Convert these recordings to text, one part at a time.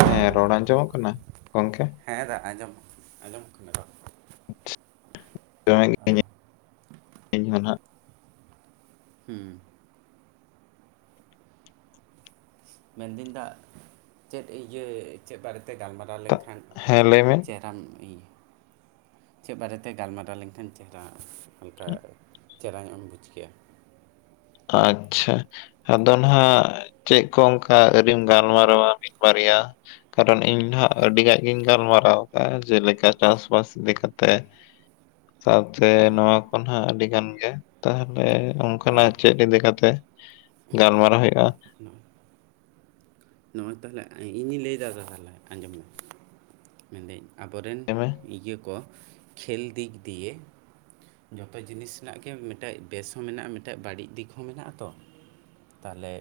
ᱦᱮᱸ ᱨᱚᱲ ᱟᱸᱡᱚᱢᱚᱜ ᱠᱟᱱᱟ ᱜᱚᱝᱠᱮ ᱦᱮᱸ ᱫᱟ ᱟᱸᱡᱚᱢᱚᱜ ᱟᱸᱡᱚᱢᱚᱜ ᱠᱟᱱᱟ ᱨᱚᱲ᱾ ᱫᱚᱢᱮ ᱜᱮ। ᱦᱩᱸ ᱢᱮᱱᱫᱟᱹᱧ ᱫᱟ ᱪᱮᱫ ᱤᱭᱟᱹ ᱪᱮᱫ ᱵᱟᱨᱮᱛᱮ ᱜᱟᱞᱢᱟᱨᱟᱣ ᱛᱟᱦᱮ ᱛᱟ- ᱞᱮᱱᱠᱷᱟᱱ ᱦᱮᱸ ᱞᱟᱹᱭ ᱢᱮ ᱪᱮᱦᱮᱨᱟᱢ ᱤ [unintelligible] ᱪᱮᱫ ᱵᱟᱨᱮ ᱛᱮ ᱜᱟᱞᱢᱟᱨᱟᱣ ᱞᱮᱱᱠᱷᱟᱱ ᱪᱮᱦᱮᱨᱟ ᱚᱱᱠᱟ ᱪᱮᱦᱮᱨᱟᱢ ᱧᱚᱜ ᱮᱢ ᱵᱩᱡᱽ ᱠᱮᱭᱟ᱾ ᱟᱪᱪᱷᱟ ᱟᱫᱚ ᱱᱟᱦᱟᱸᱜ ᱪᱮᱫ ᱠᱚ ᱚᱱᱠᱟ ᱟᱹᱰᱤᱢ ᱜᱟᱞᱢᱟᱨᱟᱣᱟ ᱢᱤᱫ ᱵᱟᱨᱭᱟ ᱠᱟᱨᱚᱱ ᱤᱧ ᱱᱟᱦᱟᱸᱜ ᱟᱹᱰᱤ ᱜᱟᱭ ᱜᱤᱧ ᱜᱟᱞᱢᱟᱨᱟᱣ ᱠᱟᱜᱼᱟ ᱡᱮᱞᱮᱠᱟ ᱪᱟᱥᱵᱟᱥ ᱤᱫᱤ ᱠᱟᱛᱮᱜ ᱥᱟᱶᱛᱮ ᱦᱮᱸ ᱱᱚᱣᱟ ᱠᱚ ᱱᱟᱜ ᱟᱹᱰᱤ ᱜᱟᱱ ᱜᱮ ᱛᱟᱦᱚᱞᱮ ᱦᱮᱸ ᱚᱱᱠᱟᱱᱟᱜ ᱪᱮᱫ ᱤᱫᱤ ᱠᱟᱛᱮ ᱜᱟᱞᱢᱟᱨᱟᱣ ᱦᱩᱭᱩᱜᱼᱟ᱾ ᱦᱩᱸ [inaudible] ᱱᱚᱜᱼᱚᱭ ᱛᱟᱦᱚᱞᱮ ᱤᱧᱤᱧ ᱞᱟᱹᱭ ᱫᱟ ᱛᱟᱦᱚᱞᱮ ᱟᱸᱡᱚᱢ ᱢᱮ ᱢᱮᱱᱫᱟᱹᱧ ᱟᱵᱚᱨᱮᱱ ᱞᱟᱹᱭ ᱢᱮ ᱤᱭᱟᱹ ᱠᱚ ᱠᱷᱮᱞ ᱫᱤᱠ ᱫᱤᱭᱮ ᱡᱚᱛᱚ ᱡᱤᱱᱤᱥ ᱨᱮᱱᱟᱜ ᱜᱮ ᱢᱤᱫᱴᱮᱜ ᱵᱮᱥ ᱦᱚᱸ ᱢᱮᱱᱟᱜᱼᱟ ᱢᱤᱫᱴᱮᱜ ᱵᱟᱹᱲᱤᱡ ᱫᱤᱠ ᱦᱚᱸ ᱢᱮᱱᱟᱜᱼᱟ ᱛᱚ ᱛᱟᱦᱮᱞᱮ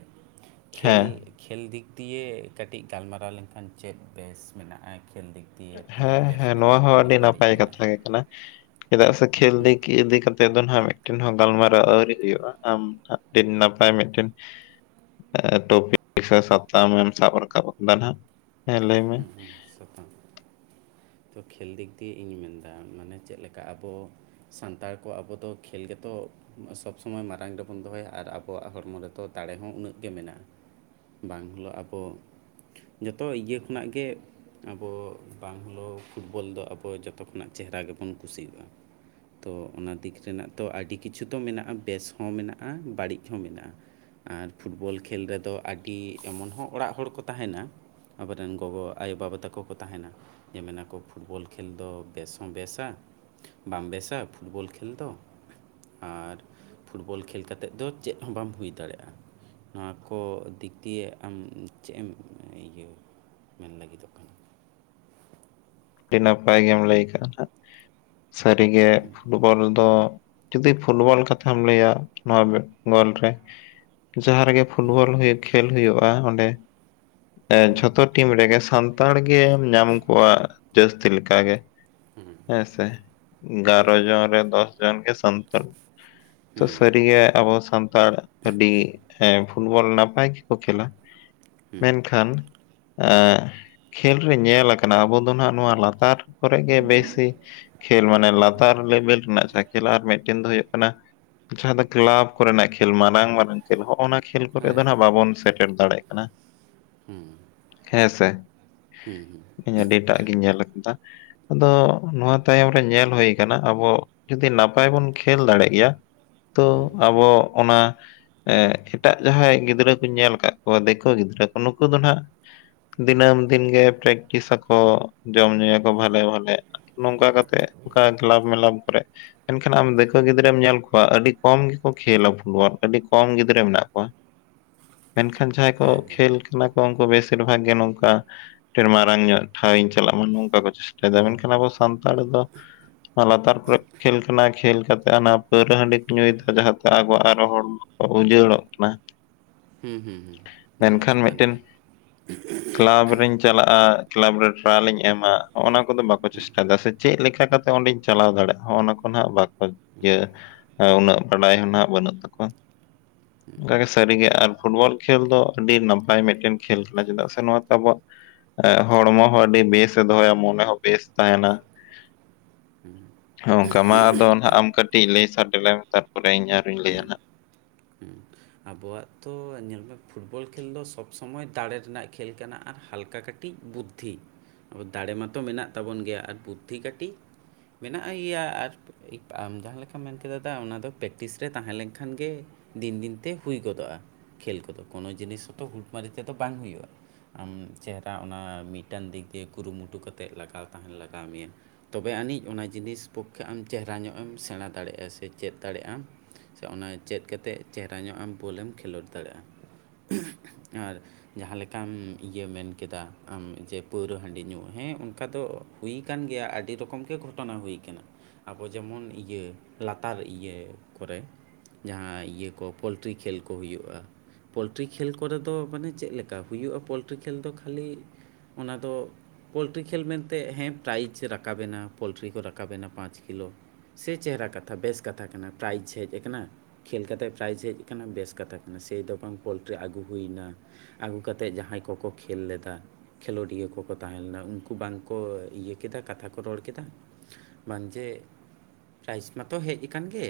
ᱠᱷᱮᱞ ᱦᱮᱸ ᱠᱷᱮᱞ ᱫᱤᱠ ᱫᱤᱭᱮ ᱠᱟᱹᱴᱤᱡ ᱜᱟᱞᱢᱟᱨᱟᱣ ᱞᱮᱱᱠᱷᱟᱱ ᱪᱮᱫ ᱵᱮᱥ ᱢᱮᱱᱟᱜᱼᱟ ᱠᱷᱮᱞ ᱫᱤᱠ ᱫᱤᱭᱮ ᱛᱤᱱᱟᱹᱜ ᱦᱮᱸ ᱵᱮᱥ ᱦᱮᱸ ᱱᱚᱣᱟ ᱢᱮᱱᱟᱜᱼᱟ ᱦᱚᱸ ᱛᱤᱱᱟᱹᱜ ᱟᱹᱰᱤ ᱵᱟᱹᱲᱤᱡ ᱱᱟᱯᱟᱭ ᱠᱟᱛᱷᱟ ᱢᱮᱱᱟᱜᱼᱟ ᱜᱮ ᱠᱟᱱᱟ ᱪᱮᱫᱟᱜ ᱥᱮ ᱠᱷᱮᱞ ᱫᱤᱠ ᱤᱫᱤ ᱠᱟᱛᱮ ᱟᱫᱚ ᱱᱦᱟᱸᱜ ᱢᱤᱫᱴᱮᱱ ᱦᱚᱸ ᱜᱟᱞᱢᱟᱨᱟᱣ ᱟᱹᱣᱨᱤ ᱦᱩᱭᱩᱜᱼᱟ ᱟᱢ ᱢᱤᱫ ᱱᱟᱯᱟᱭ ᱢᱤᱫᱴᱮᱱ ᱮᱸ ᱮᱸ ᱴᱯᱤᱠ ᱥᱟᱛᱟᱢ ᱮᱢ ᱥᱟᱵᱨᱟᱠᱟᱵ ᱟᱠᱟᱫᱟ ᱱᱟᱦᱟᱸᱜ ᱦᱩᱸ ᱦᱩᱸ ᱥᱟᱛᱟᱢ [inaudible] ᱛᱚ ᱠᱷᱮᱞ ᱫᱤᱠ ᱫᱤᱭᱮ ᱤᱧ ᱢᱮᱱᱫᱟ ᱢᱟᱱᱮ ᱪᱮᱫ ᱞᱮᱠᱟ ᱟᱵᱚ ᱥᱟᱱᱛᱟᱲ ᱠᱚ ᱟᱵᱚ ᱫᱚ ᱠᱷᱮᱞ ᱜᱮᱛᱚ ᱥᱚᱵ ᱥᱚᱢᱚᱭ ᱢᱟᱨᱟᱝ ᱨᱮᱵᱚᱱ ᱫᱚᱦᱚᱭᱟ ᱟᱨ ᱟᱵᱚᱣᱟᱜ ᱦᱚᱲᱢᱚ ᱨᱮᱫᱚ ᱫᱟᱲᱮ ᱦᱚᱸ ᱩᱱᱟᱹᱜ ᱜᱮ ᱢᱮᱱᱟᱜᱼᱟ ᱵᱟᱝ ᱦᱤᱞᱳᱜ ᱟᱵᱚ ᱡᱚᱛᱚ ᱤᱭᱟᱹ ᱠᱷᱚᱱᱟᱜ ᱜᱮ ᱟᱵᱚ ᱵᱟᱝ ᱦᱚᱞᱳ ᱯᱷᱩᱴᱵᱚᱞ ᱫᱚ ᱟᱵᱚ ᱡᱚᱛᱚ ᱠᱷᱚᱱᱟᱜ ᱪᱮᱦᱨᱟ ᱜᱮᱵᱚᱱ ᱠᱩᱥᱤᱭᱟᱜᱼᱟ᱾ ᱛᱚ ᱚᱱᱟ ᱫᱤᱠ ᱨᱮᱱᱟᱜ ᱛᱚ ᱟᱹᱰᱤ ᱠᱤᱪᱷᱩ ᱛᱚ ᱢᱮᱱᱟᱜᱼᱟ ᱵᱮᱥ ᱦᱚᱸ ᱢᱮᱱᱟᱜᱼᱟ ᱵᱟᱲᱤᱡ ᱦᱚᱸ ᱢᱮᱱᱟᱜᱼᱟ᱾ ᱟᱨ ᱯᱷᱩᱴᱵᱚᱞ ᱠᱷᱮᱞ ᱨᱮᱫᱚ ᱟᱰᱤ ᱮᱢᱚᱱ ᱦᱚᱸ ᱚᱲᱟᱜ ᱦᱚᱲ ᱠᱚ ᱛᱟᱦᱮᱸᱱᱟ ᱟᱵᱚᱨᱮᱱ ᱜᱚᱜᱚ ᱟᱭᱳᱼᱵᱟᱵᱟ ᱛᱟᱠᱚ ᱠᱚ ᱛᱟᱦᱮᱱᱟ᱾ ᱡᱮ ᱢᱮᱱᱟᱠᱚ ᱯᱷᱩᱴᱵᱚᱞ ᱠᱷᱮᱞ ᱫᱚ ᱵᱮᱥ ᱦᱚᱸ ᱵᱮᱥᱟ ᱵᱟᱢ ᱵᱮᱥᱟ ᱯᱷᱩᱴᱵᱚᱞ ᱠᱷᱮᱹᱞ ᱫᱚ ᱟᱨ ᱯᱷᱩᱴᱵᱚᱞ ᱠᱷᱮᱞ ᱠᱟᱛᱮᱫ ᱫᱚ ᱪᱮᱫ ᱦᱚᱸ ᱵᱟᱢ ᱦᱩᱭ ᱫᱟᱲᱮᱭᱟᱜᱼᱟ᱾ ᱱᱚᱣᱟ ᱠᱚ ᱫᱤᱠ ᱫᱤᱭᱮ ᱟᱢ ᱪᱮᱫ ᱮᱢ ᱤᱭᱟᱹ ᱢᱮᱱ ᱞᱟᱹᱜᱤᱫᱚᱜ ᱠᱟᱱᱟ᱾ ᱟᱹᱰᱤ ᱱᱟᱯᱟᱭ ᱜᱮᱢ ᱞᱟᱹᱭ ᱠᱟᱜᱼᱟ ᱥᱟᱨᱤᱜᱮ ᱯᱷᱩ ᱵᱚᱞ ᱫᱚ ᱡᱩᱫᱤ ᱯᱷᱩᱞᱵᱚᱞ ᱠᱟᱛᱷᱟᱢ ᱞᱟᱹᱭᱟ ᱱᱚᱣᱟ ᱜᱚᱞ ᱨᱮ ᱡᱟᱦᱟᱸ ᱨᱮᱜᱮ ᱯᱷᱩᱵᱚᱞ ᱦᱩᱭᱩᱜ ᱠᱷᱮᱞ ᱦᱩᱭᱩᱜᱼᱟ ᱚᱸᱰᱮ ᱦᱮᱸ ᱡᱷᱚᱛᱚ ᱴᱤᱢ ᱨᱮᱜᱮ ᱥᱟᱱ ᱛᱟᱲ ᱜᱮᱢ ᱧᱟᱢ ᱠᱚᱣᱟ ᱡᱟᱹᱥᱛᱤ ᱞᱮᱠᱟ ᱜᱮ ᱦᱮᱸ ᱥᱮ ᱜᱟᱨᱚ ᱡᱚᱱ ᱨᱮ ᱫᱚᱥ ᱡᱚᱱ ᱜᱮ ᱥᱟᱱᱛᱟᱞ ᱛᱚ ᱦᱮᱸ ᱥᱟᱹᱨᱤ ᱜᱮ ᱟᱵᱚ ᱥᱟᱱᱛᱟᱲ ᱟᱹᱰᱤ ᱯᱷᱩᱴᱵᱚᱞ ᱱᱟᱯᱟᱭ ᱜᱮᱠᱚ ᱠᱷᱮᱞᱟ ᱦᱮᱸ ᱢᱮᱱᱠᱷᱟᱱ ᱮᱸ ᱠᱷᱮᱞ ᱨᱮ ᱧᱮᱞ ᱠᱟᱱᱟ ᱟᱵᱚ ᱫᱚ ᱱᱟᱦᱟᱜ ᱱᱚᱣᱟ ᱞᱟᱛᱟᱨ ᱠᱚᱨᱮ ᱜᱮ ᱵᱮᱥᱤ ᱠᱷᱮᱞ ᱢᱟᱱᱮ ᱞᱟᱛᱟᱨ ᱞᱮᱵᱮᱞ ᱨᱮᱱᱟᱜ ᱡᱟᱦᱟᱸ ᱠᱷᱮᱞ ᱟᱨ ᱢᱤᱫᱴᱮᱱ ᱫᱚ ᱦᱩᱭᱩᱜ ᱠᱟᱱᱟ ᱡᱟᱦᱟᱸ ᱫᱚ ᱠᱞᱟᱵᱽ ᱠᱚ ᱨᱮᱱᱟᱜ ᱠᱷᱮᱞ ᱢᱟᱨᱟᱝ ᱢᱟᱨᱟᱝ ᱠᱷᱮᱞ ᱦᱚᱜᱚᱼᱱᱟ ᱠᱷᱮᱞ ᱠᱚᱨᱮ ᱦᱮᱸ ᱫᱚ ᱱᱟᱜ ᱵᱟᱵᱚᱱ ᱥᱮᱴᱮᱨ ᱫᱟᱲᱮᱭᱟᱜ ᱠᱟᱱᱟ ᱦᱩᱸ ᱦᱮᱸ ᱥᱮ ᱦᱩᱸ ᱤᱧ ᱟᱹᱰᱤᱴᱟᱜ ᱜᱤᱧ ᱧᱮᱞ ᱟᱠᱟᱫᱟ ᱟᱫᱚ ᱱᱚᱣᱟ ᱛᱟᱭᱚᱢ ᱨᱮ ᱧᱮᱞ ᱦᱩᱭ ᱟᱠᱟᱱᱟ ᱟᱵᱚ ᱡᱩᱫᱤ ᱱᱟᱯᱟᱭ ᱵᱚᱱ ᱠᱷᱮᱞ ᱫᱟᱲᱮᱜ ᱜᱮᱭᱟ ᱛᱚ ᱦᱮᱸ ᱟᱵᱚ ᱚᱱᱟ ᱮᱴᱟᱜ ᱡᱟᱦᱟᱸᱭ ᱜᱤᱫᱽᱨᱟᱹ ᱠᱩᱧ ᱧᱮᱞ ᱟᱠᱟᱫ ᱠᱚᱣᱟ ᱫᱤᱠᱩ ᱜᱤᱫᱽᱨᱟᱹ ᱠᱚ ᱱᱩᱠᱩ ᱫᱚ ᱦᱟᱸᱜ ᱫᱤᱱᱟᱹᱢ ᱫᱤᱱ ᱜᱮ ᱯᱨᱟᱠᱴᱤᱥ ᱟᱠ ᱠᱚ ᱡᱚᱢ ᱧᱩᱭᱟ ᱠᱚ ᱵᱷᱟᱞᱮ ᱵᱷᱟᱞᱮ ᱱᱚᱝᱠᱟ ᱠᱟᱛᱮᱜ ᱚᱱᱠᱟ ᱠᱞᱟᱵ ᱢᱮᱞᱟᱯ ᱠᱚᱨᱮ ᱢᱮᱱᱠᱷᱟᱱ ᱟᱢ ᱫᱮᱠᱳ ᱜᱤᱫᱽᱨᱟᱹᱢ ᱧᱮᱞ ᱠᱚᱣᱟ ᱟᱹᱰᱤ ᱠᱚᱢ ᱜᱮᱠᱚ ᱠᱷᱮᱞᱟ ᱯᱷᱩᱴᱵᱚᱞ ᱟᱹᱰᱤ ᱠᱚᱢ ᱜᱤᱫᱽᱨᱟᱹ ᱢᱮᱱᱟᱜ ᱠᱚᱣᱟ [unintelligible] ᱢᱮᱱᱠᱷᱟᱱ ᱡᱟᱦᱟᱸᱭ ᱠᱚ ᱦᱮᱸ ᱦᱮᱸ ᱠᱷᱮᱞ ᱠᱟᱱᱟ ᱠᱚ ᱩᱱᱠᱩ ᱵᱮᱥᱤᱨ ᱵᱷᱟᱜᱽ ᱜᱮ ᱱᱚᱝᱠᱟ ᱟᱹᱰᱤ ᱢᱟᱨᱟᱝ ᱧᱚᱜ ᱴᱷᱟᱶ ᱤᱧ ᱪᱟᱞᱟᱜ ᱢᱟ ᱱᱚᱝᱠᱟ ᱠᱚ ᱪᱮᱥᱴᱟᱭ ᱮᱫᱟ ᱢᱮᱱᱠᱷᱟᱱ ᱟᱵᱚ ᱥᱟᱱᱛᱟᱲ ᱫᱚ ᱞᱟᱛᱟᱨ ᱠᱚᱨᱮ ᱠᱷᱮᱞ ᱠᱟᱱᱟ ᱠᱷᱮᱞ ᱠᱟᱛᱮᱜ ᱚᱱᱟ ᱯᱟᱹᱣᱨᱟᱹ ᱦᱟᱺᱰᱤ ᱠᱚ ᱧᱩᱭᱮᱫᱟ ᱡᱟᱦᱟᱸᱛᱮ ᱟᱵᱚᱣᱟᱜ ᱟᱨᱚ ᱦᱚᱲ ᱩᱡᱟᱹᱲᱚᱜ ᱠᱟᱱᱟ ᱦᱩᱸ, ᱦᱩᱸ, ᱦᱩᱸ, ᱚᱱᱟ ᱛᱚ ᱢᱮᱱᱠᱷᱟᱱ ᱠᱟᱱ ᱢᱤᱫᱴᱮᱱ ᱜᱮᱭᱟ, ᱠᱞᱟᱵᱽ ᱨᱤᱧ ᱪᱟᱞᱟᱜᱼᱟ ᱠᱞᱟᱵᱽ ᱨᱮ ᱴᱨᱟᱭᱟᱞ ᱤᱧ ᱮᱢᱟ ᱱᱚᱜᱱᱟ ᱠᱚᱫᱚ ᱵᱟᱠᱚ ᱪᱮᱥ ᱪᱮᱥᱴᱟᱭᱫᱟ ᱥᱮ ᱪᱮᱫ ᱞᱮᱠᱟ ᱠᱟᱛᱮᱜ ᱚᱸᱰᱮᱧ ᱪᱟᱞᱟᱣ ᱫᱟᱲᱮᱭᱟᱜᱼᱟ ᱚᱱᱟ ᱠᱚ ᱱᱟᱜ ᱵᱟᱠᱚ ᱤᱭᱟᱹ ᱩᱱᱟᱹᱜ ᱵᱟᱰᱟᱭ ᱦᱚᱸ ᱱᱟᱜ ᱵᱟᱹᱱᱩᱜ ᱛᱟᱠᱚᱣᱟ [unintelligible] ᱚᱱᱠᱟ ᱜᱮ ᱥᱟᱹᱨᱤ ᱜᱮ ᱟᱨ ᱯᱷᱩᱴᱵᱚᱞ ᱠᱷᱮᱞ ᱫᱚ ᱟᱹᱰᱤ ᱱᱟᱯᱟᱭ ᱢᱤᱫᱴᱮᱱ ᱠᱷᱮᱞ ᱠᱟᱱᱟ ᱪᱮᱫᱟᱜ ᱥᱮ ᱱᱚᱣᱟᱛᱮ ᱟᱵᱚᱣᱟᱜ ᱮ ᱦᱚᱲᱢᱚ ᱦᱚᱸ ᱟᱹᱰᱤ ᱵᱮᱥ ᱮ ᱫᱚᱦᱚᱭᱟ ᱢᱚᱱᱮ ᱦᱚᱸ ᱵᱮᱥ ᱛᱟᱦᱮᱸᱱᱟ ᱚᱱᱠᱟ ᱢᱟ ᱟᱫᱚ ᱱᱟᱜ ᱟᱢ ᱠᱟᱹᱴᱤᱡ ᱞᱟᱹᱭ ᱥᱟᱰᱮ ᱞᱮᱢ ᱛᱟᱨᱯᱚᱨᱮ ᱤᱧ ᱟᱨᱚᱧ ᱞᱟᱹᱭᱟ ᱦᱩᱸ, ᱱᱟᱜ ᱦᱩᱸ ᱟᱵᱚᱣᱟᱜ ᱛᱚ ᱧᱮᱞ ᱢᱮ ᱯᱷᱩᱴᱵᱚᱞ ᱠᱷᱮᱞ ᱫᱚ ᱥᱚᱵ ᱥᱚᱢᱚᱭ ᱫᱟᱲᱮ ᱨᱮᱱᱟᱜ ᱠᱷᱮᱞ ᱠᱟᱱᱟ ᱟᱨ ᱦᱟᱞᱠᱟ ᱠᱟᱹᱴᱤᱡ ᱤᱡ ᱵᱩᱫᱽᱫᱷᱤ ᱟᱵᱚ ᱫᱟᱲᱮ ᱢᱟᱛᱚ ᱢᱮᱱᱟᱜ ᱛᱟᱵᱚᱱ ᱜᱮᱭᱟ ᱟᱨ ᱵᱩᱫᱽᱫᱷᱤ ᱠᱟᱹᱴᱤᱡ ᱢᱮᱱᱟᱜ ᱜᱮᱭᱟ ᱟᱨ ᱟᱢ ᱡᱟᱦᱟᱸ ᱞᱮᱠᱟᱢ ᱢᱮᱱ ᱠᱮᱫ ᱫᱟᱫᱟ ᱚᱱᱟ ᱫᱚ ᱯᱮᱠᱴᱤᱥ ᱨᱮ ᱛᱟᱦᱮᱸ ᱞᱮᱱᱠᱷᱟᱱ ᱜᱮ ᱫᱤᱱ ᱫᱤᱱ ᱛᱮ ᱦᱩᱭ ᱜᱚᱫᱚᱜᱼᱟ ᱠᱷᱮᱞ ᱠᱚᱫᱚ ᱠᱳᱱᱳ ᱡᱤᱱᱤᱥ ᱦᱚᱛᱚ ᱦᱩᱴᱢᱟᱨᱤ ᱛᱮᱫᱚ ᱵᱟᱝ ᱦᱩᱭᱩᱜᱼᱟ ᱟᱢ ᱪᱮᱦᱨᱟ ᱚᱱᱟ ᱢᱤᱫᱴᱟᱝ ᱫᱤᱠ ᱫᱤᱭᱮ ᱠᱩᱨᱩᱢᱩᱴᱩ ᱠᱟᱛᱮᱫ ᱞᱟᱜᱟᱣ ᱛᱟᱦᱮᱸᱱ ᱞᱟᱜᱟᱣ ᱢᱮᱭᱟ ᱛᱚᱵᱮ ᱟᱹᱱᱤᱡ ᱚᱱᱟ ᱡᱤᱱᱤᱥ ᱯᱚᱠᱠᱷᱮ ᱟᱢ ᱪᱮᱦᱨᱟ ᱧᱚᱜ ᱮᱢ ᱥᱮᱬᱟ ᱫᱟᱲᱮᱭᱟᱜᱼᱟ ᱥᱮ ᱪᱮᱫ ᱫᱟᱲᱮᱭᱟᱜ ᱟᱢ ᱛᱚ ᱚᱱᱟ ᱪᱮᱫ ᱠᱟᱛᱮᱫ ᱪᱮᱦᱨᱟ ᱧᱚᱜ ᱟᱢ ᱵᱚᱞᱮᱢ ᱠᱷᱮᱞᱳᱰ ᱫᱟᱲᱮᱭᱟᱜᱼᱟ ᱟᱨ ᱡᱟᱦᱟᱸ ᱞᱮᱠᱟᱢ ᱤᱭᱟᱹ ᱢᱮᱱ ᱠᱮᱫᱟ ᱟᱢ ᱡᱮ ᱯᱟᱹᱣᱨᱟᱹ ᱦᱟᱺᱰᱤ ᱧᱩ ᱦᱮᱸ ᱚᱱᱠᱟ ᱫᱚ ᱦᱩᱭ ᱟᱠᱟᱱ ᱜᱮᱭᱟ ᱟᱹᱰᱤ ᱨᱚᱠᱚᱢ ᱜᱮ ᱜᱷᱚᱴᱚᱱᱟ ᱦᱩᱭ ᱟᱠᱟᱱᱟ ᱟᱵᱚ ᱡᱮᱢᱚᱱ ᱤᱭᱟᱹ ᱞᱟᱛᱟᱨ ᱤᱭᱟᱹ ᱠᱚᱨᱮ ᱡᱟᱦᱟᱸ ᱤᱭᱟᱹ ᱠᱚ ᱯᱳᱞ ᱴᱨᱤ ᱠᱷᱮᱞ ᱠᱚ ᱦᱩᱭᱩᱜᱼᱟ ᱯᱳᱞᱴᱨᱤ ᱠᱷᱮᱞ ᱠᱚᱨᱮ ᱫᱚ ᱢᱟᱱᱮ ᱪᱮᱫ ᱞᱮᱠᱟ ᱦᱩᱭᱩᱜᱼᱟ ᱯᱳᱞᱴᱨᱤ ᱠᱷᱮᱞ ᱫᱚ ᱠᱷᱟᱹᱞᱤ ᱚᱱᱟ ᱫᱚ ᱯᱳᱞᱴᱨᱤ ᱠᱷᱮᱞ ᱢᱮᱱᱛᱮ ᱦᱮᱸ ᱯᱨᱟᱭᱤᱡᱽ ᱨᱟᱠᱟᱵ ᱮᱱᱟ ᱯᱳᱞᱴᱨᱤ ᱠᱚ ᱨᱟᱠᱟᱵ ᱮᱱᱟ ᱯᱟᱸᱪ ᱠᱤᱞᱳ ᱥᱮ ᱪᱮᱦᱨᱟ ᱠᱟᱛᱷᱟ ᱵᱮᱥ ᱠᱟᱛᱷᱟ ᱠᱟᱱᱟ ᱯᱨᱟᱭᱤᱡᱽ ᱦᱮᱡ ᱠᱟᱱᱟ ᱠᱷᱮᱞ ᱠᱟᱛᱮ ᱯᱨᱟᱭᱤᱡᱽ ᱦᱮᱡ ᱠᱟᱱᱟ ᱵᱮᱥ ᱠᱟᱛᱷᱟ ᱠᱟᱱᱟ ᱥᱮᱭ ᱫᱚ ᱵᱟᱝ ᱯᱳᱞᱴᱨᱤ ᱟᱹᱜᱩ ᱦᱩᱭᱮᱱᱟ ᱟᱹᱜᱩ ᱠᱟᱛᱮᱫ ᱡᱟᱦᱟᱸᱭ ᱠᱚ ᱠᱚ ᱠᱷᱮᱞ ᱞᱮᱫᱟ ᱠᱷᱮᱞᱳᱰᱤᱭᱟᱹ ᱠᱚ ᱠᱚ ᱛᱟᱦᱮᱸ ᱞᱮᱱᱟ ᱩᱱᱠᱩ ᱵᱟᱝ ᱠᱚ ᱤᱭᱟᱹ ᱠᱮᱫᱟ ᱠᱟᱛᱷᱟ ᱠᱚ ᱨᱚᱲ ᱠᱮᱫᱟ ᱵᱟᱝ ᱡᱮ ᱯᱨᱟᱭᱤᱡᱽ ᱢᱟᱛᱚ ᱦᱮᱡ ᱟᱠᱟᱱ ᱜᱮ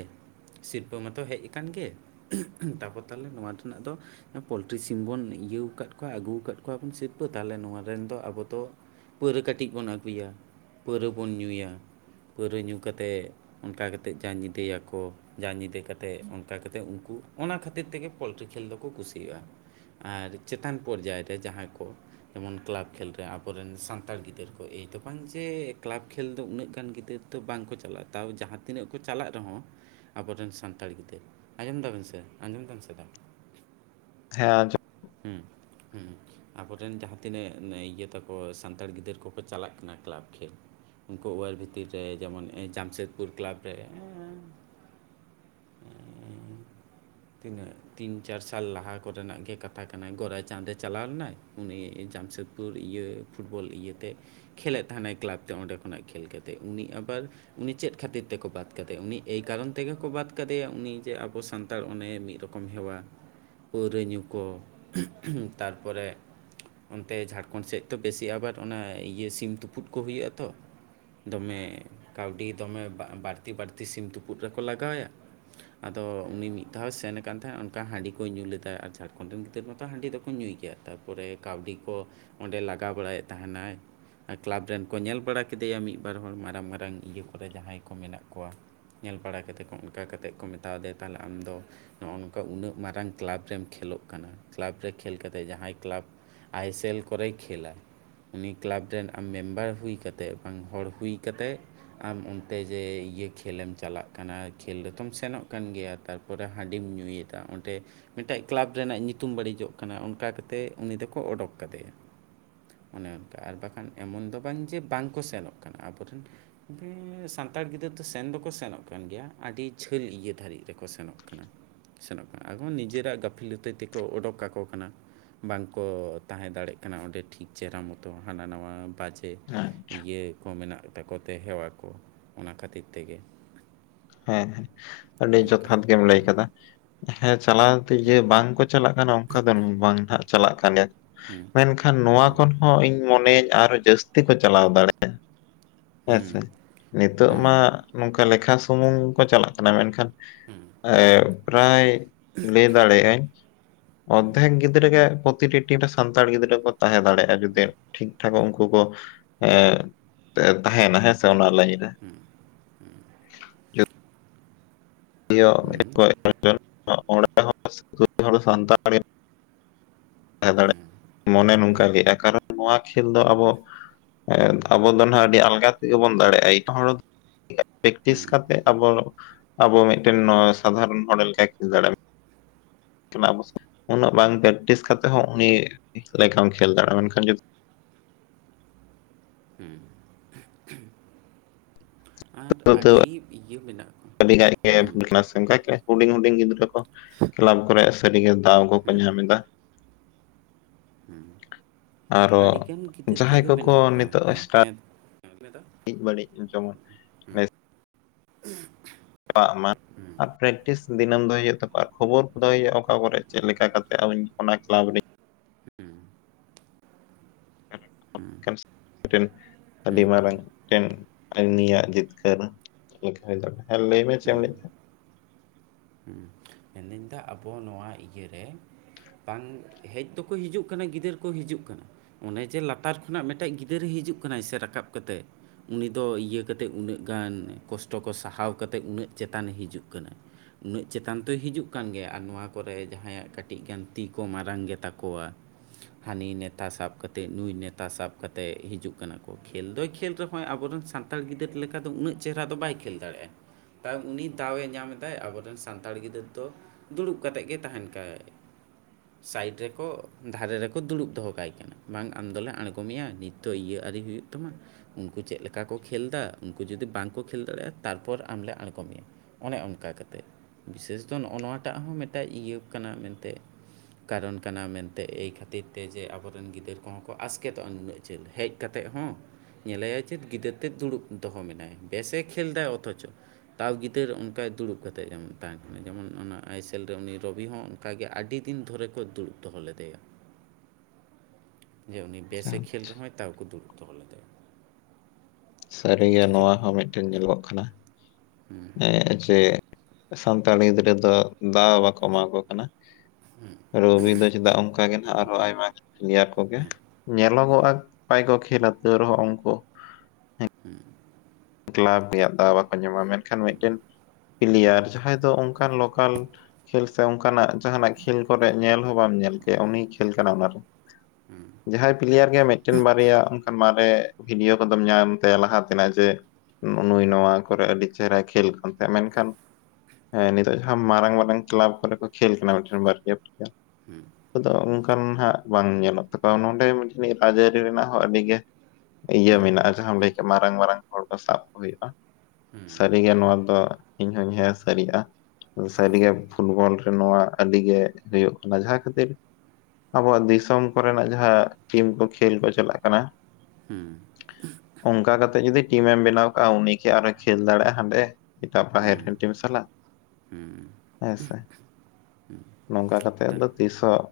ᱥᱤᱨᱯᱟᱹ ᱢᱟᱛᱚ ᱦᱮᱡ ᱟᱠᱟᱱ ᱜᱮ ᱛᱟᱯᱚᱨ ᱛᱟᱦᱚᱞᱮ ᱱᱚᱣᱟ ᱴᱷᱮᱱᱟᱜ ᱫᱚ ᱯᱳᱞᱴᱨᱤ ᱥᱤᱢ ᱵᱚᱱ ᱤᱭᱟᱹ ᱟᱠᱟᱫ ᱠᱚᱣᱟ ᱟᱹᱜᱩ ᱟᱠᱟᱫ ᱠᱚᱣᱟ ᱵᱚᱱ ᱥᱤᱨᱯᱟᱹ ᱛᱟᱦᱞᱮ ᱱᱚᱣᱟ ᱨᱮᱱ ᱫᱚ ᱟᱵᱚ ᱫᱚ ᱯᱟᱹᱣᱨᱟᱹ ᱠᱟᱹᱴᱤᱡ ᱵᱚᱱ ᱟᱹᱜᱩᱭᱟ ᱯᱟᱹᱣᱨᱟᱹ ᱵᱚᱱ ᱧᱩᱭᱟ ᱯᱟᱹᱣᱨᱟᱹ ᱧᱩ ᱠᱟᱛᱮᱫ ᱚᱱᱠᱟ ᱠᱟᱛᱮᱫ ᱡᱟ ᱧᱤᱫᱟᱹᱭᱟᱠᱚ ᱡᱟ ᱧᱤᱫᱟᱹ ᱠᱟᱛᱮᱫ ᱚᱱᱠᱟ ᱠᱟᱛᱮᱫ ᱩᱱᱠᱩ ᱚᱱᱟ ᱠᱷᱟᱹᱛᱤᱨ ᱛᱮᱜᱮ ᱯᱳᱞᱴᱨᱤ ᱠᱷᱮᱞ ᱫᱚᱠᱚ ᱠᱩᱥᱤᱭᱟᱜᱼᱟ ᱟᱨ ᱪᱮᱛᱟᱱ ᱯᱚᱨᱡᱟᱭ ᱨᱮ ᱡᱟᱦᱟᱸᱭ ᱠᱚ ᱡᱮᱢᱚᱱ ᱠᱞᱟᱵᱽ ᱠᱷᱮᱞ ᱨᱮ ᱟᱵᱚᱨᱮᱱ ᱥᱟᱱᱛᱟᱲ ᱜᱤᱫᱟᱹᱨ ᱠᱚ ᱮᱭ ᱫᱚ ᱵᱟᱝ ᱡᱮ ᱠᱞᱟᱵᱽ ᱠᱷᱮᱞ ᱫᱚ ᱩᱱᱟᱹᱜ ᱜᱟᱱ ᱜᱤᱫᱟᱹᱨ ᱵᱟᱝ ᱠᱚ ᱪᱟᱞᱟᱜᱼᱟ ᱛᱟᱣ ᱡᱟᱦᱟᱸ ᱛᱤᱱᱟᱹᱜ ᱠᱚ ᱪᱟᱞᱟᱜ ᱨᱮᱦᱚᱸ ᱟᱵᱚᱨᱮᱱ ᱥᱟᱱᱛᱟᱲ ᱜᱤᱫᱟᱹᱨ ᱟᱸᱡᱚᱢ ᱮᱫᱟᱵᱮᱱ ᱥᱮ ᱟᱸᱡᱚᱢ ᱮᱫᱟᱢ ᱥᱮ ᱵᱟᱝ ᱦᱮᱸ ᱟᱡᱚᱢ ᱦᱩᱸ ᱦᱩᱸ ᱟᱵᱚᱨᱮᱱ ᱡᱟᱦᱟᱸ ᱛᱤᱱᱟᱹᱜ ᱤᱭᱟᱹ ᱛᱟᱠᱚ ᱥᱟᱱᱛᱟᱲ ᱜᱤᱫᱟᱹᱨ ᱠᱚ ᱠᱚ ᱪᱟᱞᱟᱜ ᱠᱟᱱᱟ ᱠᱞᱟᱵᱽ ᱠᱷᱮᱞ ᱩᱱᱠᱩ ᱚᱣᱟᱨ ᱵᱷᱤᱛᱤᱨ ᱨᱮ ᱡᱮᱢᱚᱱ ᱡᱟᱢᱥᱮᱫᱽᱯᱩᱨ ᱠᱞᱟᱵᱽ ᱨᱮ [unintelligible] ᱛᱤᱱᱟᱹᱜ ᱛᱤᱱ ᱪᱟᱨ ᱥᱟᱞ ᱞᱟᱦᱟ ᱠᱚᱨᱮᱱᱟᱜ ᱜᱮ ᱠᱟᱛᱷᱟ ᱠᱟᱱᱟᱭ ᱜᱳᱨᱟ ᱪᱟᱸᱫ ᱮ ᱪᱟᱞᱟᱣ ᱞᱮᱱᱟᱭ ᱩᱱᱤ ᱡᱟᱢᱥᱮᱫᱽ ᱯᱩᱨ ᱤᱭᱟᱹ ᱯᱷᱩᱴᱵᱚᱞ ᱤᱭᱟᱹᱛᱮ ᱠᱷᱮᱞᱮᱫ ᱛᱟᱦᱮᱱᱟᱭ ᱠᱞᱟᱵᱽ ᱛᱮ ᱚᱸᱰᱮ ᱠᱷᱚᱱᱟᱜ ᱠᱷᱮᱞ ᱠᱟᱛᱮᱫ ᱩᱱᱤ ᱟᱵᱟᱨ ᱩᱱᱤ ᱪᱮᱫ ᱠᱷᱟᱹᱛᱤᱨ ᱛᱮᱠᱚ ᱵᱟᱫ ᱟᱠᱟᱫᱮᱭᱟ ᱩᱱᱤ ᱮᱭ ᱠᱟᱨᱚᱱ ᱛᱮᱜᱮ ᱠᱚ ᱵᱟᱫ ᱟᱠᱟᱫᱮᱭᱟ ᱩᱱᱤ ᱡᱮ ᱟᱵᱚ ᱥᱟᱱᱛᱟᱲ ᱱᱮᱛᱟᱨ ᱚᱱᱮ ᱢᱤᱫ ᱨᱚᱠᱚᱢ ᱦᱮᱣᱟ ᱯᱟᱹᱣᱨᱟᱹ ᱧᱩ ᱠᱚ ᱛᱟᱨᱯᱚᱨᱮ ᱚᱱᱛᱮ ᱡᱷᱟᱲᱠᱷᱚᱸᱰ ᱥᱮᱫ ᱛᱚ ᱵᱮᱥᱤ ᱟᱵᱟᱨ ᱚᱱᱟ ᱤᱭᱟᱹ ᱥᱤᱢ ᱛᱩᱯᱩᱫ ᱠᱚ ᱦᱩᱭᱩᱜ-ᱟ ᱛᱚ ᱫᱚᱢᱮ ᱠᱟᱹᱣᱰᱤ ᱫᱚᱢᱮ ᱵᱟᱹᱲᱛᱤ ᱵᱟᱹᱲᱛᱤ ᱥᱤᱢ ᱛᱩᱯᱩᱜ ᱨᱮᱠᱚ ᱞᱟᱜᱟᱣᱭᱟ ᱟᱫᱚ ᱩᱱᱤ ᱢᱤᱫ ᱫᱷᱟᱣ ᱥᱮᱱ ᱟᱠᱟᱱ ᱛᱟᱦᱮᱸᱫ ᱚᱱᱠᱟ ᱦᱟᱺᱰᱤ ᱠᱚᱭ ᱧᱩ ᱞᱮᱫᱟ ᱟᱨ ᱡᱷᱟᱲᱠᱷᱚᱸᱰ ᱨᱮᱱ ᱜᱤᱫᱟᱹᱨ ᱢᱟᱛᱚ ᱦᱟᱺᱰᱤ ᱫᱚᱠᱚ ᱧᱩᱭ ᱜᱮᱭᱟ ᱛᱟᱯᱚᱨᱮ ᱠᱟᱹᱣᱰᱤ ᱠᱚ ᱚᱸᱰᱮ ᱞᱟᱜᱟᱣ ᱵᱟᱲᱟᱭᱮᱫ ᱛᱟᱦᱮᱱᱟᱭ ᱠᱞᱟᱵᱽ ᱨᱮᱱ ᱠᱚ ᱧᱮᱞ ᱵᱟᱲᱟ ᱠᱮᱫᱮᱭᱟ ᱢᱤᱫ ᱵᱟᱨ ᱦᱚᱲ ᱢᱟᱨᱟᱝ ᱢᱟᱨᱟᱝ ᱤᱭᱟᱹ ᱠᱚᱨᱮ ᱡᱟᱦᱟᱸᱭ ᱠᱚ ᱢᱮᱱᱟᱜ ᱠᱚᱣᱟ ᱧᱮᱞ ᱵᱟᱲᱟ ᱠᱟᱛᱮ ᱠᱚ ᱚᱱᱠᱟ ᱠᱟᱛᱮᱫ ᱠᱚ ᱢᱮᱛᱟᱣ ᱫᱮᱭᱟ ᱛᱟᱦᱚᱞᱮ ᱟᱢᱫᱚ ᱱᱚᱜᱼᱚ ᱱᱚᱝᱠᱟ ᱩᱱᱟᱹᱜ ᱢᱟᱨᱟᱝ ᱠᱞᱟᱵᱽ ᱨᱮᱢ ᱠᱷᱮᱞᱚᱜ ᱠᱟᱱᱟ ᱠᱞᱟᱵᱽ ᱨᱮ ᱠᱷᱮᱞ ᱠᱟᱛᱮ ᱡᱟᱦᱟᱸᱭ ᱠᱞᱟᱵᱽ ᱟᱭ ᱮᱥ ᱮᱞ ᱠᱚᱨᱮᱭ ᱠᱷᱮᱞᱟ ᱩᱱᱤ ᱠᱮᱞᱟᱵᱽ ᱨᱮᱱ ᱟᱢ ᱢᱮᱢᱵᱟᱨ ᱦᱩᱭ ᱠᱟᱛᱮᱜ ᱵᱟᱝ ᱦᱚᱲ ᱦᱩᱭ ᱠᱟᱛᱮᱫ ᱟᱢ ᱚᱱᱛᱮ ᱡᱮ ᱤᱭᱟᱹ ᱠᱷᱮᱞᱮᱢ ᱪᱟᱞᱟᱜ ᱠᱟᱱᱟ ᱠᱷᱮᱞ ᱨᱮᱛᱚᱢ ᱥᱮᱱᱚᱜ ᱠᱟᱱ ᱜᱮᱭᱟ ᱛᱟᱨ ᱯᱚᱨᱮ ᱦᱟᱺᱰᱤᱢ ᱧᱩᱭᱮᱫᱟ ᱚᱸᱰᱮ ᱢᱤᱫᱴᱮᱡ ᱠᱞᱟᱵᱽ ᱨᱮᱱᱟᱜ ᱧᱩᱛᱩᱢ ᱵᱟᱹᱲᱤᱡᱚᱜ ᱠᱟᱱᱟ ᱚᱱᱠᱟ ᱠᱟᱛᱮᱫ ᱩᱱᱤ ᱫᱚᱠᱚ ᱚᱰᱳᱠ ᱠᱟᱫᱮᱭᱟ ᱚᱱᱮ ᱚᱱᱠᱟ ᱟᱨ ᱵᱟᱠᱷᱟᱱ ᱮᱢᱚᱱ ᱫᱚ ᱵᱟᱝ ᱡᱮ ᱵᱟᱝᱠᱚ ᱥᱮᱱᱚᱜ ᱠᱟᱱᱟ ᱟᱵᱚᱨᱮᱱ ᱜᱚᱝᱠᱮ ᱥᱟᱱᱛᱟᱲ ᱜᱤᱫᱟᱹᱨᱟᱹ ᱫᱚ ᱥᱮᱱ ᱫᱚᱠᱚ ᱥᱮᱱᱚᱜ ᱠᱟᱱ ᱜᱮᱭᱟ ᱟᱹᱰᱤ ᱡᱷᱟᱹᱞ ᱤᱭᱟᱹ ᱫᱷᱟᱹᱨᱤᱡ ᱨᱮᱠᱚ ᱥᱮᱱᱚᱜ ᱠᱟᱱᱟ ᱥᱮᱱᱚᱜ ᱠᱟᱱᱟ ᱟᱨᱦᱚᱸ ᱱᱤᱡᱮᱨᱟᱜ ᱜᱟᱹᱯᱷᱤᱞᱟᱹᱛᱤ ᱛᱮᱠᱚ ᱚᱰᱚᱠ ᱠᱟᱠᱚ ᱠᱟᱱᱟ ᱵᱟᱝᱠᱚ ᱛᱟᱦᱮᱸ ᱫᱟᱲᱮᱜ ᱠᱟᱱᱟ ᱚᱸᱰᱮ ᱴᱷᱤᱠ ᱪᱮᱦᱨᱟ ᱢᱚᱛᱚ ᱦᱟᱱᱟ ᱱᱟᱣᱟ ᱵᱟᱡᱮ ᱥᱮ ᱟᱪᱪᱷᱟ ᱤᱭᱟᱹ ᱠᱚ ᱢᱮᱱᱟᱜ ᱛᱟᱠᱚ ᱛᱮ ᱦᱮᱣᱟ ᱠᱚ ᱚᱱᱟ ᱠᱷᱟᱹᱛᱤᱨ ᱛᱮᱜᱮ ᱦᱮᱸ ᱦᱮᱸ ᱟᱹᱰᱤ ᱚᱱᱠᱟ ᱡᱚᱛᱷᱟᱛ ᱜᱮᱢ ᱞᱟᱹᱭ ᱟᱠᱟᱫᱟ ᱦᱮᱸ ᱪᱟᱞᱟᱣᱛᱮ ᱤᱭᱟᱹ ᱵᱟᱝᱠᱚ ᱪᱟᱞᱟᱜ ᱠᱟᱱᱟ ᱚᱱᱠᱟ ᱫᱚ ᱵᱟᱝ ᱦᱟᱜ ᱪᱟᱞᱟᱜ ᱠᱟᱱ ᱜᱮ ᱢᱮᱱᱠᱷᱟᱱ ᱱᱚᱣᱟ ᱠᱷᱚᱱ ᱦᱚᱸ ᱤᱧ ᱢᱚᱱᱮᱭᱟᱹᱧ ᱟᱨᱚ ᱡᱟᱹᱥᱛᱤ ᱠᱚ ᱪᱟᱞᱟᱣ ᱫᱟᱲᱮᱭᱟᱜᱼᱟ ᱦᱮᱸᱥᱮ ᱦᱮᱸ ᱱᱤᱛᱚᱜ ᱦᱮᱸ ᱢᱟ ᱱᱚᱝᱠᱟ ᱞᱮᱠᱷᱟ ᱥᱩᱢᱩᱝ ᱠᱚ ᱪᱟᱞᱟᱜ ᱠᱟᱱᱟ ᱢᱮᱱᱠᱷᱟᱱ ᱯᱨᱟᱭ ᱞᱟᱹᱭ ᱫᱟᱲᱮᱭᱟᱜᱼᱟᱹᱧ ᱚᱨᱫᱷᱮᱠ ᱜᱤᱫᱽᱨᱟᱹ ᱯᱨᱚᱛᱤᱴᱤ ᱴᱤᱢ ᱨᱮ ᱥᱟᱱᱛᱟᱲ ᱜᱤᱫᱽᱨᱟᱹ ᱠᱚ ᱛᱟᱦᱮᱸ ᱫᱟᱲᱮᱭᱟᱜᱼᱟ ᱡᱚᱫᱤ ᱴᱷᱤᱠ ᱴᱷᱟᱠ ᱩᱱᱠᱩ ᱠᱚ ᱮᱸ ᱛᱟᱦᱮᱱᱟ ᱦᱮᱸᱥᱮ ᱚᱱᱟ ᱞᱟᱭᱤᱱ ᱨᱮ ᱦᱩᱸ ᱦᱩᱸ ᱡᱚ ᱢᱚᱬᱮ ᱦᱮᱸ ᱦᱚᱲ ᱚᱲᱟᱜ ᱦᱚᱲ ᱢᱤᱫ ᱥᱟᱱᱛᱟᱲ ᱛᱟᱦᱮᱸ ᱫᱟᱲᱮᱭᱟᱜᱼᱟ ᱢᱚᱱᱮ ᱦᱮᱸ ᱱᱚᱝᱠᱟ ᱜᱮᱼᱟ ᱠᱟᱨᱚᱱ ᱱᱚᱣᱟ ᱠᱷᱮᱞ ᱫᱚ ᱟᱵᱚ ᱟᱵᱚ ᱫᱚ ᱱᱟᱜ ᱟᱹᱰᱤ ᱟᱞᱜᱟ ᱛᱮᱜᱮ ᱵᱚᱱ ᱫᱟᱲᱮᱭᱟᱜᱼᱟ ᱮᱴᱟᱜ ᱦᱚᱲ ᱯᱮᱠᱴᱤᱥ ᱦᱮᱸ ᱠᱟᱛᱮ ᱟᱵᱚ ᱟᱵᱚ ᱢᱤᱫᱴᱮᱱ ᱥᱟᱫᱷᱟᱨᱚᱱ ᱦᱚᱲ ᱞᱮᱠᱟ ᱠᱷᱮᱞ ᱫᱟᱲᱮᱭᱟᱜ᱾ [unintelligible] ᱩᱱᱟᱹᱜ ᱵᱟᱝ ᱯᱨᱮᱠᱴᱤᱥ ᱠᱟᱛᱮ ᱦᱚᱸ ᱩᱱᱤ ᱞᱮᱠᱟᱢ ᱠᱷᱮᱞ ᱫᱟᱲᱮᱭᱟᱜᱼᱟ ᱢᱮᱱᱠᱷᱟᱱ ᱦᱩᱸ᱾ ᱟᱨ ᱛᱟᱹᱣ ᱟᱹᱰᱤ ᱤᱭᱟᱹ ᱢᱮᱱᱟᱜᱼᱟ ᱟᱹᱰᱤ ᱜᱟᱱ ᱜᱮ ᱦᱩᱸ᱾ [unintelligible] ᱦᱩᱰᱤᱧ ᱦᱩᱰᱤᱧ ᱜᱤᱫᱽᱨᱟᱹ ᱠᱚ ᱠᱮᱞᱟᱵᱽ ᱠᱚᱨᱮᱜ ᱥᱟᱹᱨᱤᱜᱮ ᱫᱟᱣ ᱠᱚᱠᱚ ᱦᱮᱸ ᱧᱟᱢ ᱮᱫᱟ᱾ ᱦᱮᱸ ᱟᱨᱚ ᱟᱹᱰᱤ ᱜᱟᱱ ᱜᱤᱫᱟᱹᱨ ᱡᱟᱦᱟᱸᱭ ᱠᱚᱜᱮ ᱠᱚᱠᱚ ᱢᱮᱱᱟᱜ ᱠᱚᱣᱟ᱾ ᱱᱤᱛᱚᱜ ᱦᱮᱸ ᱥᱴᱟᱨ ᱦᱮᱸ ᱢᱮᱱᱮᱫᱟ [inaudible] [unintelligible] [unintelligible] ᱟᱨ ᱯᱨᱮᱠᱴᱤᱥ ᱫᱤᱱᱟᱹᱢ ᱫᱚ ᱦᱚᱭᱳᱜ ᱛᱟᱠᱚᱣᱟ ᱟᱨ ᱠᱷᱚᱵᱚᱨ ᱠᱚ ᱫᱚᱦᱚᱭ ᱦᱩᱭᱩᱜᱜᱼᱟ ᱚᱠᱟ ᱠᱚᱨᱮ ᱪᱮᱫ ᱞᱮᱠᱟ ᱠᱟᱛᱮ ᱚᱱᱟ ᱠᱮᱞᱟᱵ ᱨᱮᱧ᱾ ᱦᱮᱸ᱾ ᱦᱮᱸ᱾ [unintelligible] ᱟᱰᱤᱢᱟᱨᱟᱱᱜ [unintelligible] ᱟᱱᱤᱭᱟᱜ ᱡᱤᱛᱠᱟᱹᱨ᱾ [unintelligible] ᱦᱮᱸ ᱞᱟᱹᱭ ᱢᱮ ᱪᱮᱜ ᱮᱢ ᱞᱟᱹᱭᱮᱫ ᱛᱟᱦᱮᱫ? ᱦᱮᱸ ᱢᱮᱱᱫᱟᱹᱧ ᱫᱟ ᱟᱵᱚ ᱱᱚᱣᱟ ᱤᱭᱟᱹ ᱨᱮ ᱵᱟᱝ, ᱦᱮᱡ ᱫᱚᱠᱚ ᱦᱤᱡᱩᱜ ᱠᱟᱱᱟ ᱜᱤᱫᱟᱹᱨ ᱠᱚ ᱦᱤᱡᱩᱜ ᱠᱟᱱᱟ᱾ ᱚᱱᱮ ᱡᱮ ᱞᱟᱛᱟᱨ ᱠᱷᱚᱱᱟᱜ ᱢᱮᱫᱴᱮᱡ ᱜᱤᱫᱽᱨᱟᱹᱭ ᱦᱤᱡᱩᱜ ᱠᱟᱱᱟᱭ ᱥᱮ ᱨᱟᱠᱟᱵ ᱠᱟᱛᱮᱜ᱾ ᱩᱱᱤ ᱫᱚ ᱤᱭᱟᱹ ᱠᱟᱛᱮᱫ ᱩᱱᱟᱹᱜ ᱜᱟᱱ ᱠᱚᱥᱴᱚ ᱠᱚ ᱥᱟᱦᱟᱣ ᱠᱟᱛᱮᱫ ᱩᱱᱟᱹᱜ ᱪᱮᱛᱟᱱᱮ ᱦᱤᱡᱩᱜ ᱠᱟᱱᱟᱭ᱾ ᱩᱱᱟᱹᱜ ᱪᱮᱛᱟᱱ ᱛᱚᱭ ᱦᱤᱡᱩᱜ ᱠᱟᱱ ᱜᱮᱭᱟ᱾ ᱟᱨ ᱱᱚᱣᱟ ᱠᱚᱨᱮ ᱡᱟᱦᱟᱸᱭᱟᱜ ᱠᱟᱹᱴᱤᱡ ᱜᱟᱱ ᱛᱤ ᱠᱚ ᱢᱟᱨᱟᱝ ᱜᱮᱛᱟ ᱠᱚᱣᱟ ᱦᱟᱹᱱᱤ ᱱᱮᱛᱟ ᱥᱟᱵ ᱠᱟᱛᱮᱫ ᱱᱩᱭ ᱱᱮᱛᱟ ᱥᱟᱵ ᱠᱟᱛᱮᱮᱫ ᱦᱤᱡᱩᱜ ᱠᱟᱱᱟ ᱠᱚ, ᱠᱷᱮᱞ ᱫᱚᱭ ᱠᱷᱮᱞᱞ ᱨᱮᱦᱚᱸᱭ ᱟᱵᱚᱨ ᱨᱮᱱ ᱥᱟᱱᱛᱟᱲ ᱜᱤᱫᱟᱹᱨ ᱞᱮᱠᱟ ᱫᱚ ᱩᱱᱟᱹᱜ ᱪᱮᱦᱨᱟ ᱫᱚ ᱵᱟᱭ ᱠᱷᱮᱞ ᱫᱟᱲᱮᱭᱟᱜᱼᱟ ᱛᱟᱣ ᱩᱱᱤ ᱫᱟᱣ ᱮ ᱧᱟᱢ ᱮᱟᱭ ᱟᱵᱚ᱾ ᱟᱵᱚ ᱨᱮᱱ ᱥᱟᱱᱛᱟᱲ ᱜᱤᱫᱟᱹᱨ ᱫᱚ ᱫᱩᱲᱩᱵ ᱠᱟᱛᱮᱜ ᱜᱮ ᱛᱟᱦᱮᱱ ᱠᱟᱭ ᱥᱟᱭᱤᱰ ᱨᱮᱠᱚ ᱫᱷᱟᱨᱮ ᱨᱮᱠᱚ ᱫᱩᱲᱩᱵ ᱫᱚᱦᱚ ᱠᱟᱭ ᱠᱟᱱᱟ, ᱵᱟᱝ ᱟᱢ ᱫᱚᱞᱮ ᱟᱬᱜᱚᱢᱮᱭᱟ ᱱᱤᱛ ᱛᱚ ᱤᱭᱟᱹ ᱟᱹᱣᱨᱤ ᱦᱩᱭᱩᱜ ᱛᱟᱢᱟ᱾ ᱩᱱᱠᱩ ᱪᱮᱫ ᱞᱮᱠᱟ ᱠᱚ ᱠᱷᱮᱞ ᱫᱟ, ᱩᱱᱠᱩ ᱡᱩᱫᱤ ᱵᱟᱝᱠᱚ ᱠᱷᱮᱞ ᱫᱟᱲᱮᱭᱟᱜᱼᱟ ᱛᱟᱨᱯᱚᱨ ᱟᱢᱞᱮ ᱟᱬᱜᱚ ᱢᱮᱭᱟ᱾ ᱚᱱᱮ ᱚᱱᱠᱟ ᱠᱟᱛᱮᱫ, ᱵᱤᱥᱮᱥ ᱫᱚ ᱱᱚᱜᱼᱚ ᱱᱚᱣᱟᱴᱟᱜ ᱦᱚᱸ ᱢᱤᱫᱴᱟᱜ ᱤᱭᱟᱹ ᱠᱟᱱᱟ ᱢᱮᱱᱛᱮ ᱠᱟᱨᱚᱱ ᱠᱟᱱᱟ ᱢᱮᱱᱛᱮ ᱮᱭ ᱠᱷᱟᱹᱛᱤᱨ ᱛᱮ ᱡᱮ ᱟᱵᱚᱨᱮᱱ ᱜᱤᱫᱟᱹᱨ ᱠᱚᱦᱚᱸ ᱠᱚ ᱟᱥᱠᱮᱛᱚᱜ-ᱟ᱾ ᱪᱮᱫ ᱦᱮᱡ ᱠᱟᱛᱮᱫ ᱦᱚᱸ᱾ ᱧᱮᱞᱮᱟᱭ ᱪᱮᱫ ᱜᱤᱫᱟᱹᱨ ᱛᱮᱫ ᱫᱩᱲᱩᱵ ᱫᱚᱦᱚ ᱢᱮᱱᱟᱭᱟ, ᱵᱮᱥᱮ ᱠᱷᱮᱞ ᱫᱟ ᱚᱛᱷᱚᱪᱚ ᱛᱟᱣ ᱜᱤᱫᱟᱹᱨ ᱚᱱᱠᱟᱭ ᱫᱩᱲᱩᱵ ᱠᱟᱛᱮ ᱮᱢ ᱛᱟᱦᱮ ᱠᱟᱱᱟ ᱡᱮᱢᱚᱱ ᱚᱱᱟ ᱟᱭ ᱮᱥ ᱮᱞ ᱨᱮ ᱩᱱᱤ ᱨᱚᱵᱤ ᱦᱚᱸ ᱚᱱᱠᱟᱜᱮ ᱟᱹᱰᱤ ᱫᱤᱱ ᱫᱷᱚᱨᱮ ᱠᱚ ᱫᱩᱲᱩᱵ ᱫᱚᱦᱚ ᱞᱮᱫᱮᱭᱟ᱾ [inaudible] ᱡᱮ ᱩᱱᱤ ᱵᱮᱥᱮ ᱛᱟᱦᱮᱸᱫ ᱠᱷᱮᱞ ᱨᱮᱦᱚᱸᱭ ᱛᱟᱣᱠᱚ ᱫᱩᱲᱩᱵ ᱫᱚᱦᱚ ᱞᱮᱫᱮᱭᱟ᱾ ᱥᱟᱹᱨᱤᱜᱮ ᱚᱛᱷᱚᱪᱚ ᱱᱚᱣᱟ ᱦᱚᱸ ᱢᱤᱫᱴᱮᱱ ᱧᱮᱞᱜᱚᱜ ᱠᱟᱱᱟ᱾ ᱦᱮᱸ᱾ ᱦᱮᱸ ᱡᱮ, ᱥᱟᱱᱛᱟᱲ ᱜᱤᱫᱽᱨᱟᱹ ᱫᱚ ᱫᱟᱣ ᱵᱟᱠᱚ ᱮᱢᱟ ᱠᱚ ᱠᱟᱱᱟ᱾ ᱦᱮᱸ᱾ ᱨᱚᱵᱤ ᱫᱚ ᱪᱮᱫᱟᱜ, ᱚᱱᱠᱟ ᱜᱮ ᱱᱟᱦᱟᱜ ᱟᱨᱦᱚ ᱟᱭᱢᱟ ᱯᱞᱮᱭᱟᱨ ᱠᱚᱜᱮ᱾ ᱧᱮᱞᱚᱜᱚᱜᱼᱟ ᱯᱨᱟᱭᱠᱚ ᱠᱷᱮᱞᱟ ᱛᱟᱹᱣ ᱨᱮᱦᱚᱸ ᱳᱱᱠᱳ ᱦᱩᱸ᱾ ᱠᱮᱞᱟᱰ ᱨᱮᱭᱟᱜ ᱫᱟᱣ ᱵᱟᱠᱚ ᱧᱟᱢᱟ ᱢᱮᱱᱠᱷᱟᱱ ᱢᱤᱫᱴᱮᱱ ᱯᱞᱤᱭᱟᱨ ᱡᱟᱦᱟᱸᱭ ᱫᱚ ᱚᱱᱠᱟᱱ ᱞᱳᱠᱟᱞ᱾ ᱠᱷᱮᱞ ᱥᱮ ᱚᱱᱠᱟᱱᱟᱜ ᱡᱟᱦᱱᱟᱜ ᱠᱷᱮᱞ ᱠᱚᱨᱮ ᱧᱮᱞ ᱦᱚᱸ ᱵᱟᱢ ᱧᱮᱞ ᱠᱮᱭᱟ ᱩᱱᱤ ᱠᱷᱮᱞ ᱠᱟᱱᱟ ᱚᱱᱟᱨᱮ᱾ ᱡᱟᱦᱟᱸᱭ ᱯᱞᱮᱭᱟᱨ ᱜᱮ ᱢᱤᱫᱴᱮᱱ ᱵᱟᱨᱭᱟ ᱚᱱᱠᱟᱱ ᱢᱟᱨᱮ ᱵᱷᱤᱰᱭᱳ ᱠᱚᱫᱚᱢ ᱧᱟᱢ ᱛᱟᱭᱟ ᱞᱟᱦᱟ ᱛᱮᱱᱟᱜ ᱡᱮ ᱱᱩᱜᱼᱱᱩᱭ ᱱᱚᱣᱟ ᱠᱚᱨᱮ ᱟᱹᱰᱤ ᱪᱮᱦᱨᱟᱭ ᱠᱷᱮᱞ ᱠᱟᱱ ᱛᱟᱦᱮᱜ ᱢᱮᱱᱠᱷᱟᱱ᱾ ᱦᱮᱸ ᱱᱤᱛᱚᱜ ᱡᱟᱦᱟᱸ ᱢᱟᱨᱟᱝ ᱢᱟᱨᱟᱝ ᱠᱞᱟᱵᱽ ᱠᱚᱨᱮ ᱠᱚ ᱠᱷᱮᱞ ᱠᱟᱱᱟ ᱢᱤᱫᱴᱮᱱ ᱵᱟᱨᱭᱟ ᱯᱮᱭᱟ᱾ ᱦᱮᱸ᱾ ᱟᱫᱚ ᱚᱱᱠᱟᱟᱱ ᱦᱟᱸᱜ ᱵᱟᱝ ᱧᱮᱞᱚᱜ ᱛᱟᱠᱚᱣᱟ᱾ ᱱᱚᱰᱮ ᱢᱤᱫᱴᱮᱱᱤᱡ ᱨᱟᱡᱽ ᱟᱹᱨᱤ ᱨᱮᱱᱟᱜ ᱦᱚᱸ ᱟᱹᱰᱤᱜᱮ ᱤᱭᱟᱹ ᱢᱮᱱᱟᱜᱼᱟ, ᱡᱟᱦᱟᱸᱢ ᱞᱟᱹᱭ ᱠᱮᱜ ᱢᱟᱨᱟᱝ ᱢᱟᱨᱟᱝ ᱦᱚᱲ ᱠᱚ ᱥᱟᱵ ᱦᱩᱭᱩᱜᱼᱟ᱾ ᱥᱟᱹᱨᱤᱜᱮ ᱱᱚᱣᱟ ᱫᱚ ᱤᱧᱦᱚᱧ ᱦᱮᱸ ᱥᱟᱹᱨᱤᱜᱼᱟ᱾ ᱥᱟᱹᱨᱤᱜᱮ ᱯᱷᱩᱴᱵᱚᱞ ᱨᱮ ᱱᱚᱣᱟ ᱟᱹᱰᱤᱜᱮ ᱦᱩᱭᱩᱜ ᱠᱟᱱᱟ ᱡᱟᱦᱟᱸ ᱠᱷᱟᱹᱛᱤᱨ ᱟᱵᱚᱣᱟᱜ ᱫᱤᱥᱚᱢ ᱠᱚᱨᱮᱱᱟᱜ ᱡᱟᱦᱟᱸ ᱴᱤᱢ ᱠᱚ ᱠᱷᱮᱞ ᱠᱚ ᱪᱟᱞᱟᱜ ᱠᱟᱱᱟ᱾ ᱦᱮᱸ᱾ ᱚᱱᱠᱟ ᱠᱟᱛᱮᱜ ᱡᱩᱫᱤ ᱴᱤᱢᱮᱢ ᱵᱮᱱᱟᱣ ᱠᱟᱜᱼᱟ ᱩᱱᱤ ᱠᱤ ᱟᱨᱦᱚᱸᱭ ᱠᱷᱮᱞ ᱫᱟᱲᱮᱜᱼᱟ ᱦᱟᱸᱰᱮ? ᱥᱮᱛᱟᱜ ᱯᱟᱦᱮᱨ ᱨᱮᱱ ᱴᱤᱢ ᱥᱟᱞᱟᱜ᱾ ᱦᱮᱸ᱾ ᱦᱮᱸ ᱥᱮ ᱱᱚᱝᱠᱟ ᱠᱟᱛᱮᱜ ᱫᱚ ᱛᱤᱥ ᱦᱚᱸ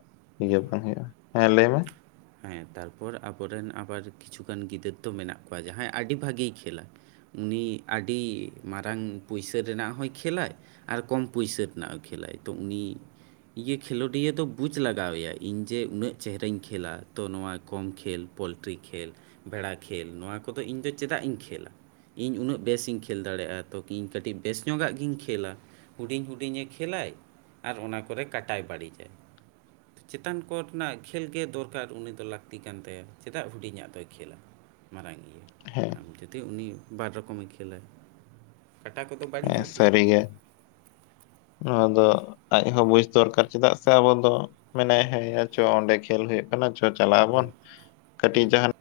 ᱤᱭᱟᱹ ᱵᱟᱝ ᱦᱩᱭᱩᱜᱼᱟ᱾ ᱦᱮᱸ ᱞᱟᱹᱭ ᱢᱮ᱾ ᱦᱮᱸ ᱛᱟᱨᱯᱚᱨ ᱟᱵᱚᱨᱮᱱ ᱟᱵᱟᱨ ᱠᱤᱪᱷᱩᱜᱟᱱ ᱜᱤᱫᱟᱹᱨ ᱫᱚ ᱢᱮᱱᱟᱜ ᱠᱚᱣᱟ ᱡᱟᱦᱟᱸᱭ ᱟᱹᱰᱤ ᱵᱷᱟᱜᱮᱭ ᱠᱷᱮᱞᱟ᱾ ᱩᱱᱤ ᱟᱹᱰᱤ ᱢᱟᱨᱟᱝ ᱯᱩᱭᱥᱟᱹ ᱨᱮᱱᱟᱜ ᱦᱚᱸᱭ ᱠᱷᱮᱞᱟᱭ᱾ ᱟᱨ ᱠᱚᱢ ᱯᱩᱭᱥᱟᱹ ᱨᱮᱱᱟᱜ ᱦᱚᱭ ᱠᱷᱮᱞᱟᱭ᱾ ᱛᱚ ᱩᱱᱤ ᱤᱭᱟᱹ ᱠᱷᱮᱞᱳᱰᱤᱭᱟᱹ ᱫᱚ ᱵᱩᱡᱽ ᱞᱟᱜᱟᱣ ᱮᱭᱟ ᱤᱧ ᱡᱮ ᱩᱱᱟᱹᱜ ᱪᱮᱦᱨᱟᱧ ᱠᱷᱮᱞᱟ ᱛᱚ ᱱᱚᱣᱟ ᱠᱚᱢ ᱠᱷᱮᱞ ᱯᱳᱞᱴᱨᱤ ᱠᱷᱮᱞ ᱵᱷᱮᱲᱟ ᱠᱷᱮᱞ ᱱᱚᱣᱟ ᱠᱚᱫᱚ ᱤᱧ ᱫᱚ ᱪᱮᱫᱟᱜ ᱤᱧ ᱠᱷᱮᱞᱟ᱾ ᱤᱧ ᱩᱱᱟᱹᱜ ᱵᱮᱥ ᱤᱧ ᱠᱷᱮᱞ ᱫᱟᱲᱮᱭᱟᱜᱼᱟ᱾ ᱛᱚ ᱠᱤ ᱤᱧ ᱵᱮᱥ ᱧᱚᱜ ᱟᱜ ᱜᱤᱧ ᱠᱷᱮᱹᱞᱟ᱾ ᱦᱩᱰᱤᱧ ᱦᱩᱰᱤᱧᱮ ᱠᱷᱮᱞᱟᱭ, ᱟᱨ ᱚᱱᱟ ᱠᱚᱨᱮ ᱠᱟᱴᱟᱭ ᱵᱟᱹᱲᱤᱡᱟᱭ᱾ ᱪᱮᱛᱟᱱ ᱠᱳᱨᱴ ᱱᱟᱜ ᱠᱷᱮᱞ ᱜᱮ ᱫᱚᱨᱠᱟᱨ᱾ ᱱᱮᱛᱟᱨ ᱩᱱᱤ ᱫᱚ ᱞᱟᱹᱠᱛᱤ ᱠᱟᱱ ᱛᱟᱭᱟ᱾ ᱪᱮᱫᱟᱜ ᱦᱩᱰᱤᱧᱟᱜ ᱫᱚᱭ ᱠᱷᱮᱞᱟ ᱢᱟᱨᱟᱝᱤᱭᱟᱹ᱾ ᱦᱮᱸ᱾ ᱡᱩᱫᱤ ᱩᱱᱤ ᱵᱟᱨ ᱨᱚᱠᱚᱢᱮ ᱠᱷᱮᱞᱟ ᱠᱟᱴᱟ ᱠᱚᱫᱚ ᱵᱟᱝ ᱦᱮᱸ ᱥᱟᱹᱨᱤ ᱜᱮ ᱱᱚᱣᱟ ᱫᱚ ᱟᱡᱦᱚᱸ ᱵᱩᱡᱽ ᱫᱚᱨᱠᱟᱨ ᱪᱮᱫᱟᱜ ᱥᱮ ᱟᱵᱚ ᱫᱚ ᱢᱮᱱᱟᱭ ᱦᱮᱸᱭᱟ ᱪᱚ ᱚᱸᱰᱮ ᱠᱷᱮᱞ ᱦᱩᱭᱩᱜ ᱪᱚ ᱪᱟᱞᱟᱜ ᱟᱵᱚᱱ ᱠᱟᱹᱴᱤᱡ ᱡᱟᱦᱟᱱᱟᱜ